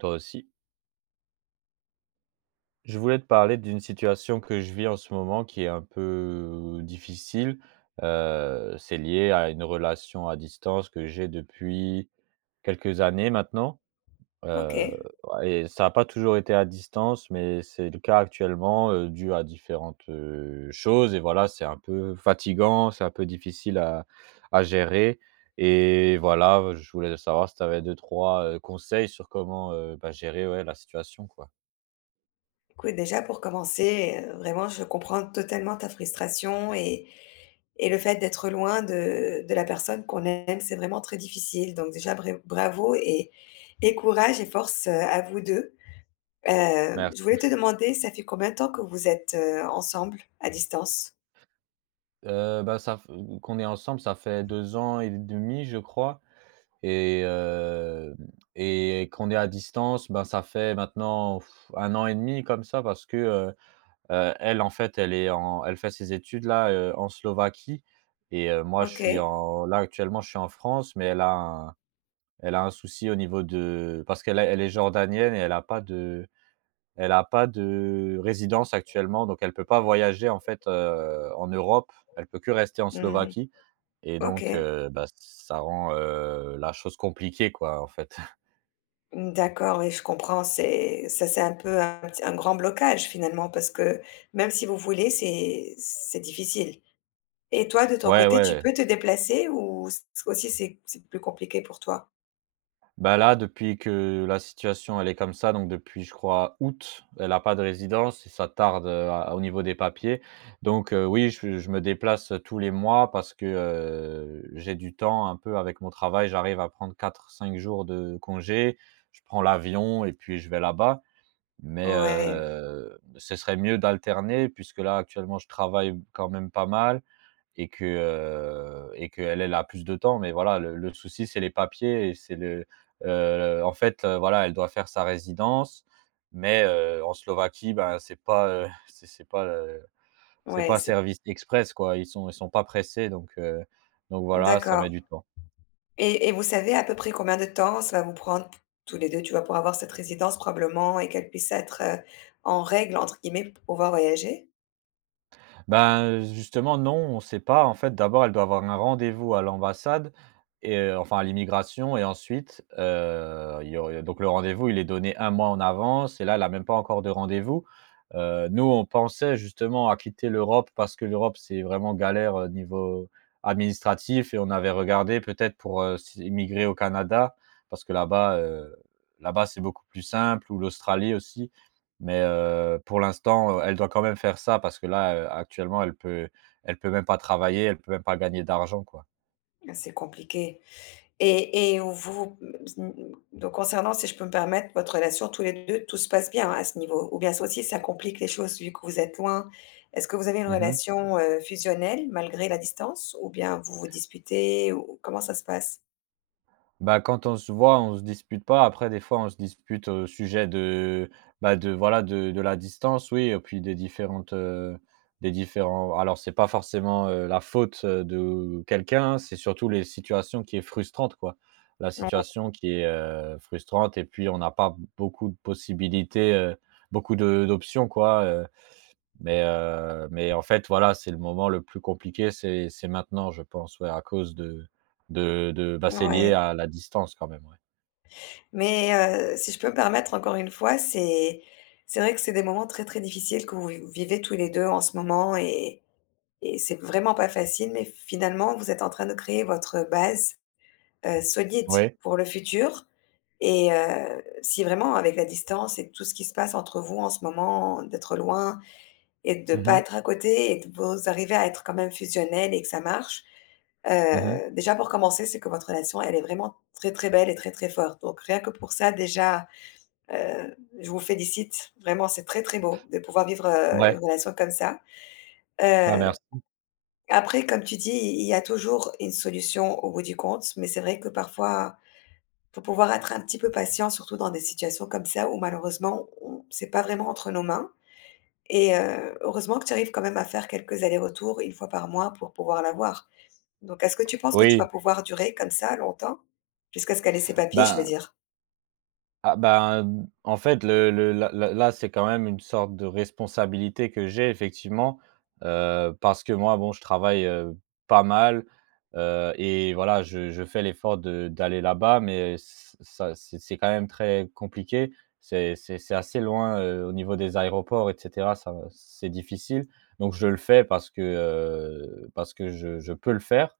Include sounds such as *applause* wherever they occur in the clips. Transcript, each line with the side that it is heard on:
right: Toi aussi. Je voulais te parler d'une situation que je vis en ce moment qui est un peu difficile. C'est lié à une relation à distance que j'ai depuis quelques années maintenant,
left: OK.
right: heu et ça n'a pas toujours été à distance, mais c'est le cas actuellement, dû à différentes, choses et voilà, c'est un peu fatigant, c'est un peu difficile à gérer. Et voilà, je voulais savoir si tu avais deux, trois conseils sur comment, bah, gérer, ouais, la situation, quoi.
left: Écoute, déjà pour commencer, vraiment je comprends totalement ta frustration et le fait d'être loin de la personne qu'on aime, c'est vraiment très difficile. Donc déjà bravo et courage et force, à vous 2.
right: Mer
left: Je voulais te demander, ça fait combien de temps que vous êtes, ensemble à distance?
right: Bah, ça f qu'on est ensemble, ça fait 2 ans et demi, je crois, et hem et qu'on est à distance, ben, ça fait maintenant un an et demi comme ça parce que, elle, en fait, elle est en elle fait ses études là, en Slovaquie. Et moi, je
left: OK.
right: suis en là, actuellement, je suis en France, mais elle a un souci au niveau de parce qu'elle est jordanienne et elle a pas de résidence actuellement, donc elle peut pas voyager en fait, en Europe. Elle peut que rester en
left: Mmh.
right: Slovaquie, et donc
left: OK.
right: bah, ça rend, la chose compliquée quoi, en fait. *laughs*
left: Mmh, d'accord, oui, je comprends, c'est ça c'est un peu un petit un grand blocage finalement parce que même si vous voulez, c'est difficile. Et toi, de ton
right: Ouais,
left: côté, tu
right: ouais.
left: peux te déplacer ou c'est plus compliqué pour toi?
right: Bah, là, depuis que la situation, elle est comme ça, donc depuis, je crois, août, elle a pas de résidence et ça tarde, à au niveau des papiers. Donc oui, je me déplace tous les mois parce que, j'ai du temps un peu avec mon travail. J'arrive à prendre quatre cinq jours de congé. Je prends l'avion et puis je vais là-bas. Mais
left: Ouais,
right: ce serait mieux d'alterner puisque là, actuellement, je travaille quand même pas mal et que, et qu'elle, elle a plus de temps. Mais voilà, le souci, c'est les papiers et c'est le, voilà, elle doit faire sa résidence, mais en Slovaquie, ben, c'est pas, *laughs* c'est
left: ouais,
right: pas
left: c'est
right: service express, quoi. Ils sont pas pressés, donc voilà, ça met
left: d'accord.
right: du temps.
left: Et vous savez à peu près combien de temps ça va vous prendre tous les 2 tu vois, pour avoir cette résidence probablement et qu'elle puisse être, «en règle» entre guillemets pour pouvoir voyager?
right: Ben, justement, non, on ne sait pas. En fait, d'abord, elle doit avoir un rendez-vous à l'ambassade et enfin à l'immigration, et ensuite, il y aurait donc le rendez-vous, il est donné un mois en avance et là, elle a même pas encore de rendez-vous. Nous, on pensait justement à quitter l'Europe parce que l'Europe, c'est vraiment galère, niveau administratif, et on avait regardé peut-être pour, immigrer au Canada, parce que là-bas, c'est beaucoup plus simple, ou l'Australie aussi. Mais pour l'instant, elle doit quand même faire ça parce que là, actuellement, elle peut même pas travailler, elle peut même pas gagner d'argent, quoi.
left: Ah, c'est compliqué. Et et vous mm, donc concernant, si je peux me permettre, votre relation tous les 2, tout se passe bien à ce niveau? Ou bien ça aussi, ça complique les choses vu que vous êtes loin? Est-ce que vous avez une
right: Mmh.
left: relation, fusionnelle malgré la distance? Ou bien vous vous disputez ou comment ça se passe?
right: Bah, quand on se voit, on se dispute pas. Après, des fois, on se dispute au sujet de, bah, de voilà, de la distance, oui, et puis des différentes, des différents alors c'est pas forcément, la faute, de quelqu'un, c'est surtout les situations qui est frustrante, quoi. La situation qui est, frustrante, et puis on n'a pas beaucoup de possibilités, beaucoup de d'options, quoi, mais, en fait, voilà, c'est le moment le plus compliqué, c'est maintenant, je pense, ouais, à cause de bah, c'est lié
left: Ouais.
right: à la distance quand même, ouais.
left: Mais si je peux me permettre encore une fois, c'est vrai que c'est des moments très, très difficiles que vous vi vivez tous les 2 en ce moment et c'est vraiment pas facile mais finalement, vous êtes en train de créer votre base, solide
right: Oui.
left: pour le futur. Et si vraiment avec la distance et tout ce qui se passe entre vous en ce moment, d'être loin et de
right: Mmh
left: pas
right: mh.
left: être à côté et de vous arriver à être quand même fusionnel et que ça marche,
right: Mmh.
left: déjà pour commencer, c'est que votre relation, elle est vraiment très, très belle et très, très forte. Donc rien que pour ça déjà, je vous félicite. Vraiment, c'est très, très beau de pouvoir vivre, une
right: Ouais,
left: relation comme ça.
right: bah,
left: Heu,
right: merci.
left: après, comme tu dis, il y a toujours une solution au bout du compte, mais c'est vrai que parfois faut pouvoir être un petit peu patient, surtout dans des situations comme ça où malheureusement, on c'est pas vraiment entre nos mains et heureusement que tu arrives quand même à faire quelques allers-retours une fois par mois pour pouvoir l'avoir. Donc est-ce que tu penses que tu vas
right: Oui,
left: pouvoir durer comme ça longtemps? Jusqu'à ce qu'elle ait ses papiers, je veux
right: ben
left: dire?
right: ah ben, mmh, en fait, le là là là, c'est quand même une sorte de responsabilité que j'ai effectivement, parce que moi, bon, je travaille, pas mal, et voilà, je fais l'effort de d'aller là-bas, mais ç ça c'est quand même très compliqué. C'est assez loin, au niveau des aéroports et cetera, ça c'est difficile. Donc je le fais parce que je peux le faire,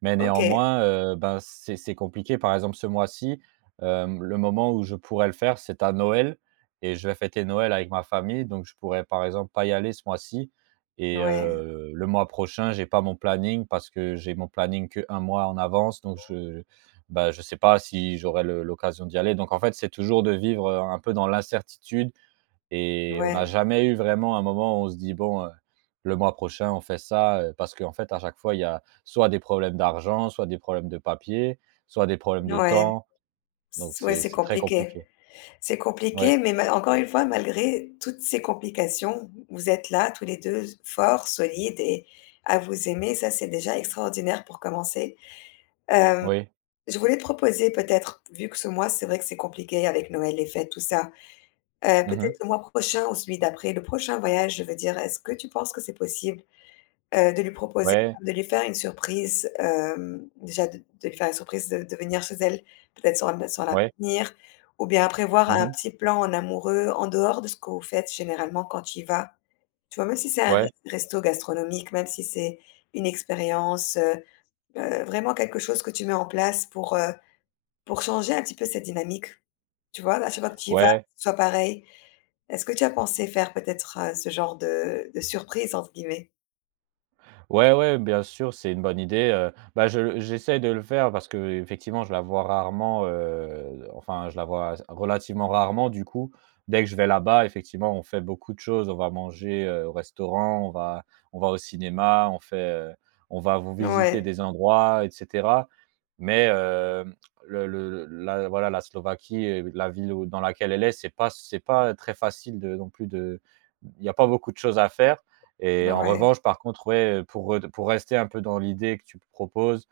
right: mais
left: OK.
right: néanmoins, ben, c'est compliqué. Par exemple, ce mois-ci. Le moment où je pourrais le faire, c'est à Noël, et je vais fêter Noël avec ma famille, donc je pourrais, par exemple, pas y aller ce mois-ci et
left: Ouais,
right: le mois prochain, j'ai pas mon planning parce que j'ai mon planning que un mois en avance, donc je bah, je sais pas si j'aurai le l'occasion d'y aller, donc en fait, c'est toujours de vivre, un peu dans l'incertitude, et on n'a
left: ouais,
right: jamais eu vraiment un moment où on se dit : « Bon, le mois prochain, on fait ça », parce qu'en fait, à chaque fois, il y a soit des problèmes d'argent, soit des problèmes de papier, soit des problèmes de
left: ouais.
right: temps. Donc
left: C ouais,
right: c'est
left: c'est
right: c'est très
left: compliqué.
right: compliqué.
left: C'est compliqué,
right: Ouais,
left: mais ma encore une fois, malgré toutes ces complications, vous êtes là tous les 2 forts, solides et à vous aimer, ça c'est déjà extraordinaire pour commencer. Hem
right: oui.
left: Je voulais te proposer peut-être, vu que ce mois, c'est vrai que c'est compliqué avec Noël, les fêtes, tout ça.
right: Mmh.
left: Peut-être le mois prochain ou celui d'après, le prochain voyage, je veux dire, est-ce que tu penses que c'est possible, de lui proposer,
right: Ouais,
left: de lui faire une surprise, déjà de lui faire une surprise de venir chez elle, peut-être sans la
right: ouais.
left: ou bien prévoir un
right: Mmh.
left: petit plan en amoureux en dehors de ce que vous faites généralement quand tu y vas? Tu vois, même si c'est un res
right: Ouais,
left: resto gastronomique, même si c'est une expérience, vraiment quelque chose que tu mets en place pour changer un petit peu cette dynamique, tu vois? À chaque fois que tu y vas, Mmh,
right: ouais.
left: ce soit pareil. Est-ce que tu as pensé faire peut-être, ce genre de «surprise» entre guillemets?
right: Ouais, ouais, bien sûr, c'est une bonne idée, bah, je j'essaie de le faire parce que effectivement je la vois rarement, enfin, je la vois relativement rarement du coup. Dès que je vais là-bas, effectivement, on fait beaucoup de choses. On va manger, au restaurant, on va au cinéma, on fait, on va vous visiter
left: Ouais,
right: des endroits et cetera. Mais, hem, le la voilà, la Slovaquie, la ville où dans laquelle elle est, c'est pas très facile de non plus de il y a pas beaucoup de choses à faire. Et en
left: ouais,
right: revanche, par contre, ouais, pour rester un peu dans l'idée que tu proposes,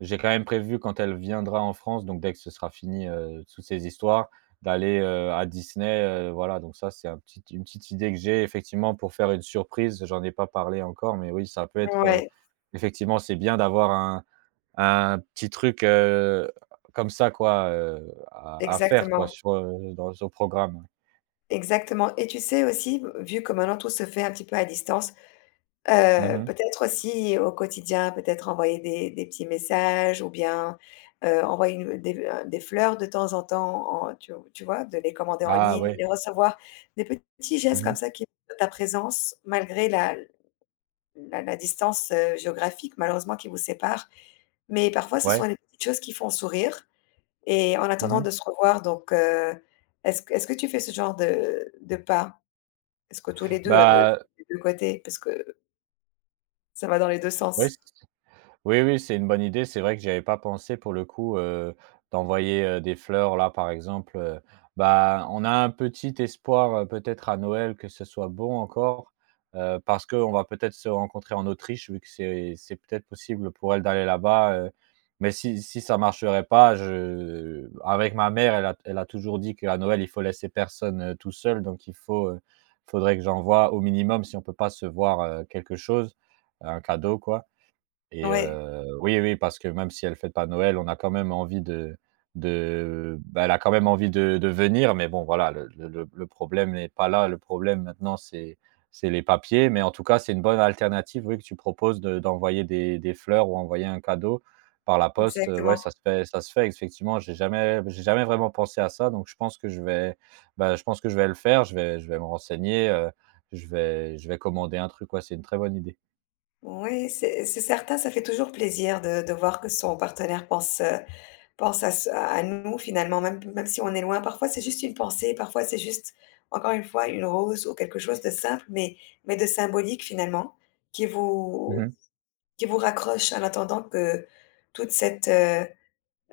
right: j'ai quand même prévu quand elle viendra en France, donc dès que ce sera fini, toutes ces histoires, d'aller, à Disney, voilà, donc ça, c'est un petit une petite idée que j'ai effectivement pour faire une surprise. J'en ai pas parlé encore, mais oui, ça peut être,
left: ouais,
right: effectivement, c'est bien d'avoir un petit truc, comme ça quoi, à faire quoi
left: exactement,
right: sur, dans au programme. Ouais.
left: exactement et tu sais aussi, vu que maintenant tout se fait un petit peu à distance,
right: Mmh.
left: peut-être aussi au quotidien, peut-être envoyer des petits messages ou bien, envoyer une des fleurs de temps en temps en tu vois? De les commander en
right: Ah
left: ligne,
right: ouais.
left: les recevoir, des petits gestes comme
right: Mmh.
left: ça qui montrent ta présence malgré la distance, géographique malheureusement qui vous sépare. Mais parfois, ce sont
right: Ouais.
left: les petites choses qui font sourire et en attendant
right: Mmh.
left: de se revoir donc est-ce que tu fais ce genre de pas? Est-ce que tous les 2 de
right: Bah,
left: des 2 côtés? Parce que ça va dans les deux
right: oui.
left: sens.
right: Oui, oui, c'est une bonne idée. C'est vrai que j'avais pas pensé pour le coup, d'envoyer, des fleurs là, par exemple, bah, on a un petit espoir, peut-être à Noël que ce soit bon encore, parce qu'on va peut-être se rencontrer en Autriche vu que c'est peut-être possible pour elle d'aller là-bas, mais si ça marcherait pas, je avec ma mère, elle a toujours dit qu'à Noël, il faut laisser personne, tout seul, donc il faut, faudrait que j'envoie au minimum, si on peut pas se voir, quelque chose, un cadeau quoi. Et
left: Ouais,
right: oui, oui, parce que même si elle fête pas Noël, on a quand même envie de bah, elle a quand même envie de venir, mais bon, voilà, le problème n'est pas là. Le problème maintenant, c'est les papiers, mais en tout cas, c'est une bonne alternative, oui, que tu proposes de d'envoyer des fleurs ou envoyer un cadeau par la poste, ouais,
left: exactement.
right: ça se fait effectivement. J'ai jamais vraiment pensé à ça, donc je pense que je vais, bah, je pense que je vais le faire. Je vais me renseigner, je vais commander un truc, ouais, c'est une très bonne idée.
left: Oui, c'est certain, ça fait toujours plaisir de voir que son partenaire pense, pense à ce à nous finalement, même même si on est loin. Parfois, c'est juste une pensée, parfois c'est juste, encore une fois, une rose ou quelque chose de simple, mais de symbolique finalement, qui vous
right: Mmh.
left: qui vous raccroche en attendant que toute cette, heu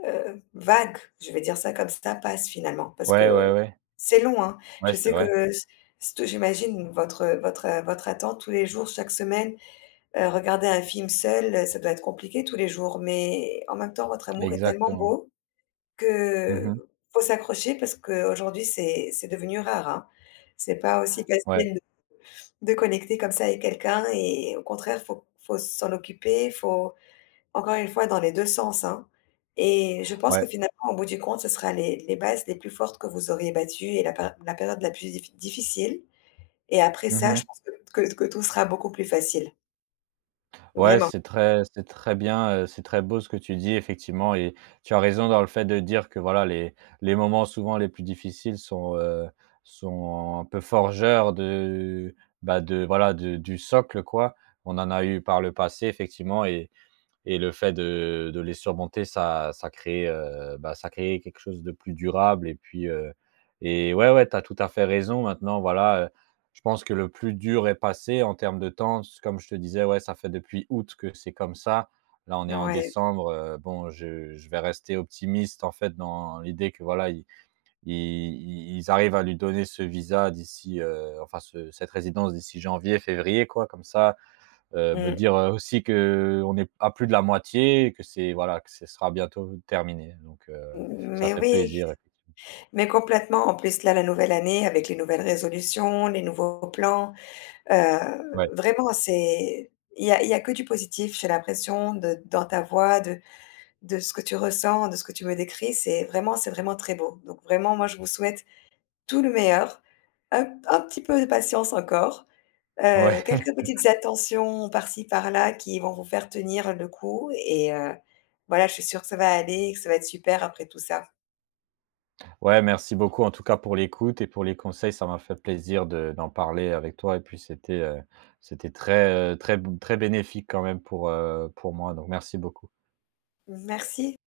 left: heu, vague, je vais dire ça comme ça, passe finalement. Parce
right: Ouais,
left: que
right: ouais, ouais.
left: c'est long, hein.
right: Ouais,
left: Je
right: c'est
left: sais que
right: vrai.
left: s sto j'imagine votre votre, votre attente tous les jours, chaque semaine, regarder un film seul, ça doit être compliqué tous les jours, mais en même temps, votre amour est tellement
right: Exactement.
left: beau
right: Mmh.
left: que faut s'accrocher parce qu'aujourd'hui, c'est devenu rare, hein. C'est pas aussi
right: Ouais,
left: facile de connecter comme ça avec quelqu'un et au contraire, faut faut s'en occuper, faut encore une fois dans les 2 sens, hein et je pense que
right: ouais.
left: finalement, au bout du compte, ce sera les bases les plus fortes que vous auriez battues et la pér la période la plus difficile et après ça, je
right: Mmh.
left: pense que que tout sera beaucoup plus facile,
right: Ouais,
left: vraiment.
right: c'est très bien, c'est très beau ce que tu dis effectivement, et tu as raison dans le fait de dire que voilà les moments souvent les plus difficiles sont, sont un peu forgeurs de, bah, de du socle quoi. On en a eu par le passé effectivement, et le fait de les surmonter, ça crée, bah, ça crée quelque chose de plus durable, et puis, et ouais, ouais, tu as tout à fait raison. Maintenant, voilà, je pense que le plus dur est passé en termes de temps. C comme je te disais, ouais, ça fait depuis août que c'est comme ça. Là, on est en
left: Ouais.
right: décembre, bon, je vais rester optimiste, en fait, dans l'idée que, voilà, i i ils arrivent à lui donner ce visa d'ici, enfin, ce cette résidence d'ici janvier, février, quoi, comme ça. Me
left: Mmh.
right: dire, aussi que on est à plus de la moitié et que c'est voilà, que ce sera bientôt terminé donc ça
left: Mais
right: fait
left: oui.
right: plaisir effectivement.
left: Mais complètement, en plus, là, la nouvelle année avec les nouvelles résolutions, les nouveaux plans,
right: Ouais,
left: vraiment c'est il y a que du positif, j'ai l'impression de dans ta voix, de ce que tu ressens, de ce que tu me décris, c'est vraiment très beau. Donc vraiment, moi, je vous souhaite tout le meilleur, un petit peu de patience encore,
right: ouais, *laughs*
left: quelques petites attentions par-ci par-là qui vont vous faire tenir le coup et voilà, je suis sûre que ça va aller et que ça va être super après tout ça.
right: ouais, merci beaucoup en tout cas pour l'écoute et pour les conseils. Ça m'a fait plaisir de d'en parler avec toi, et puis c'était, c'était très, très très bénéfique quand même pour moi, donc merci beaucoup.
left: Merci.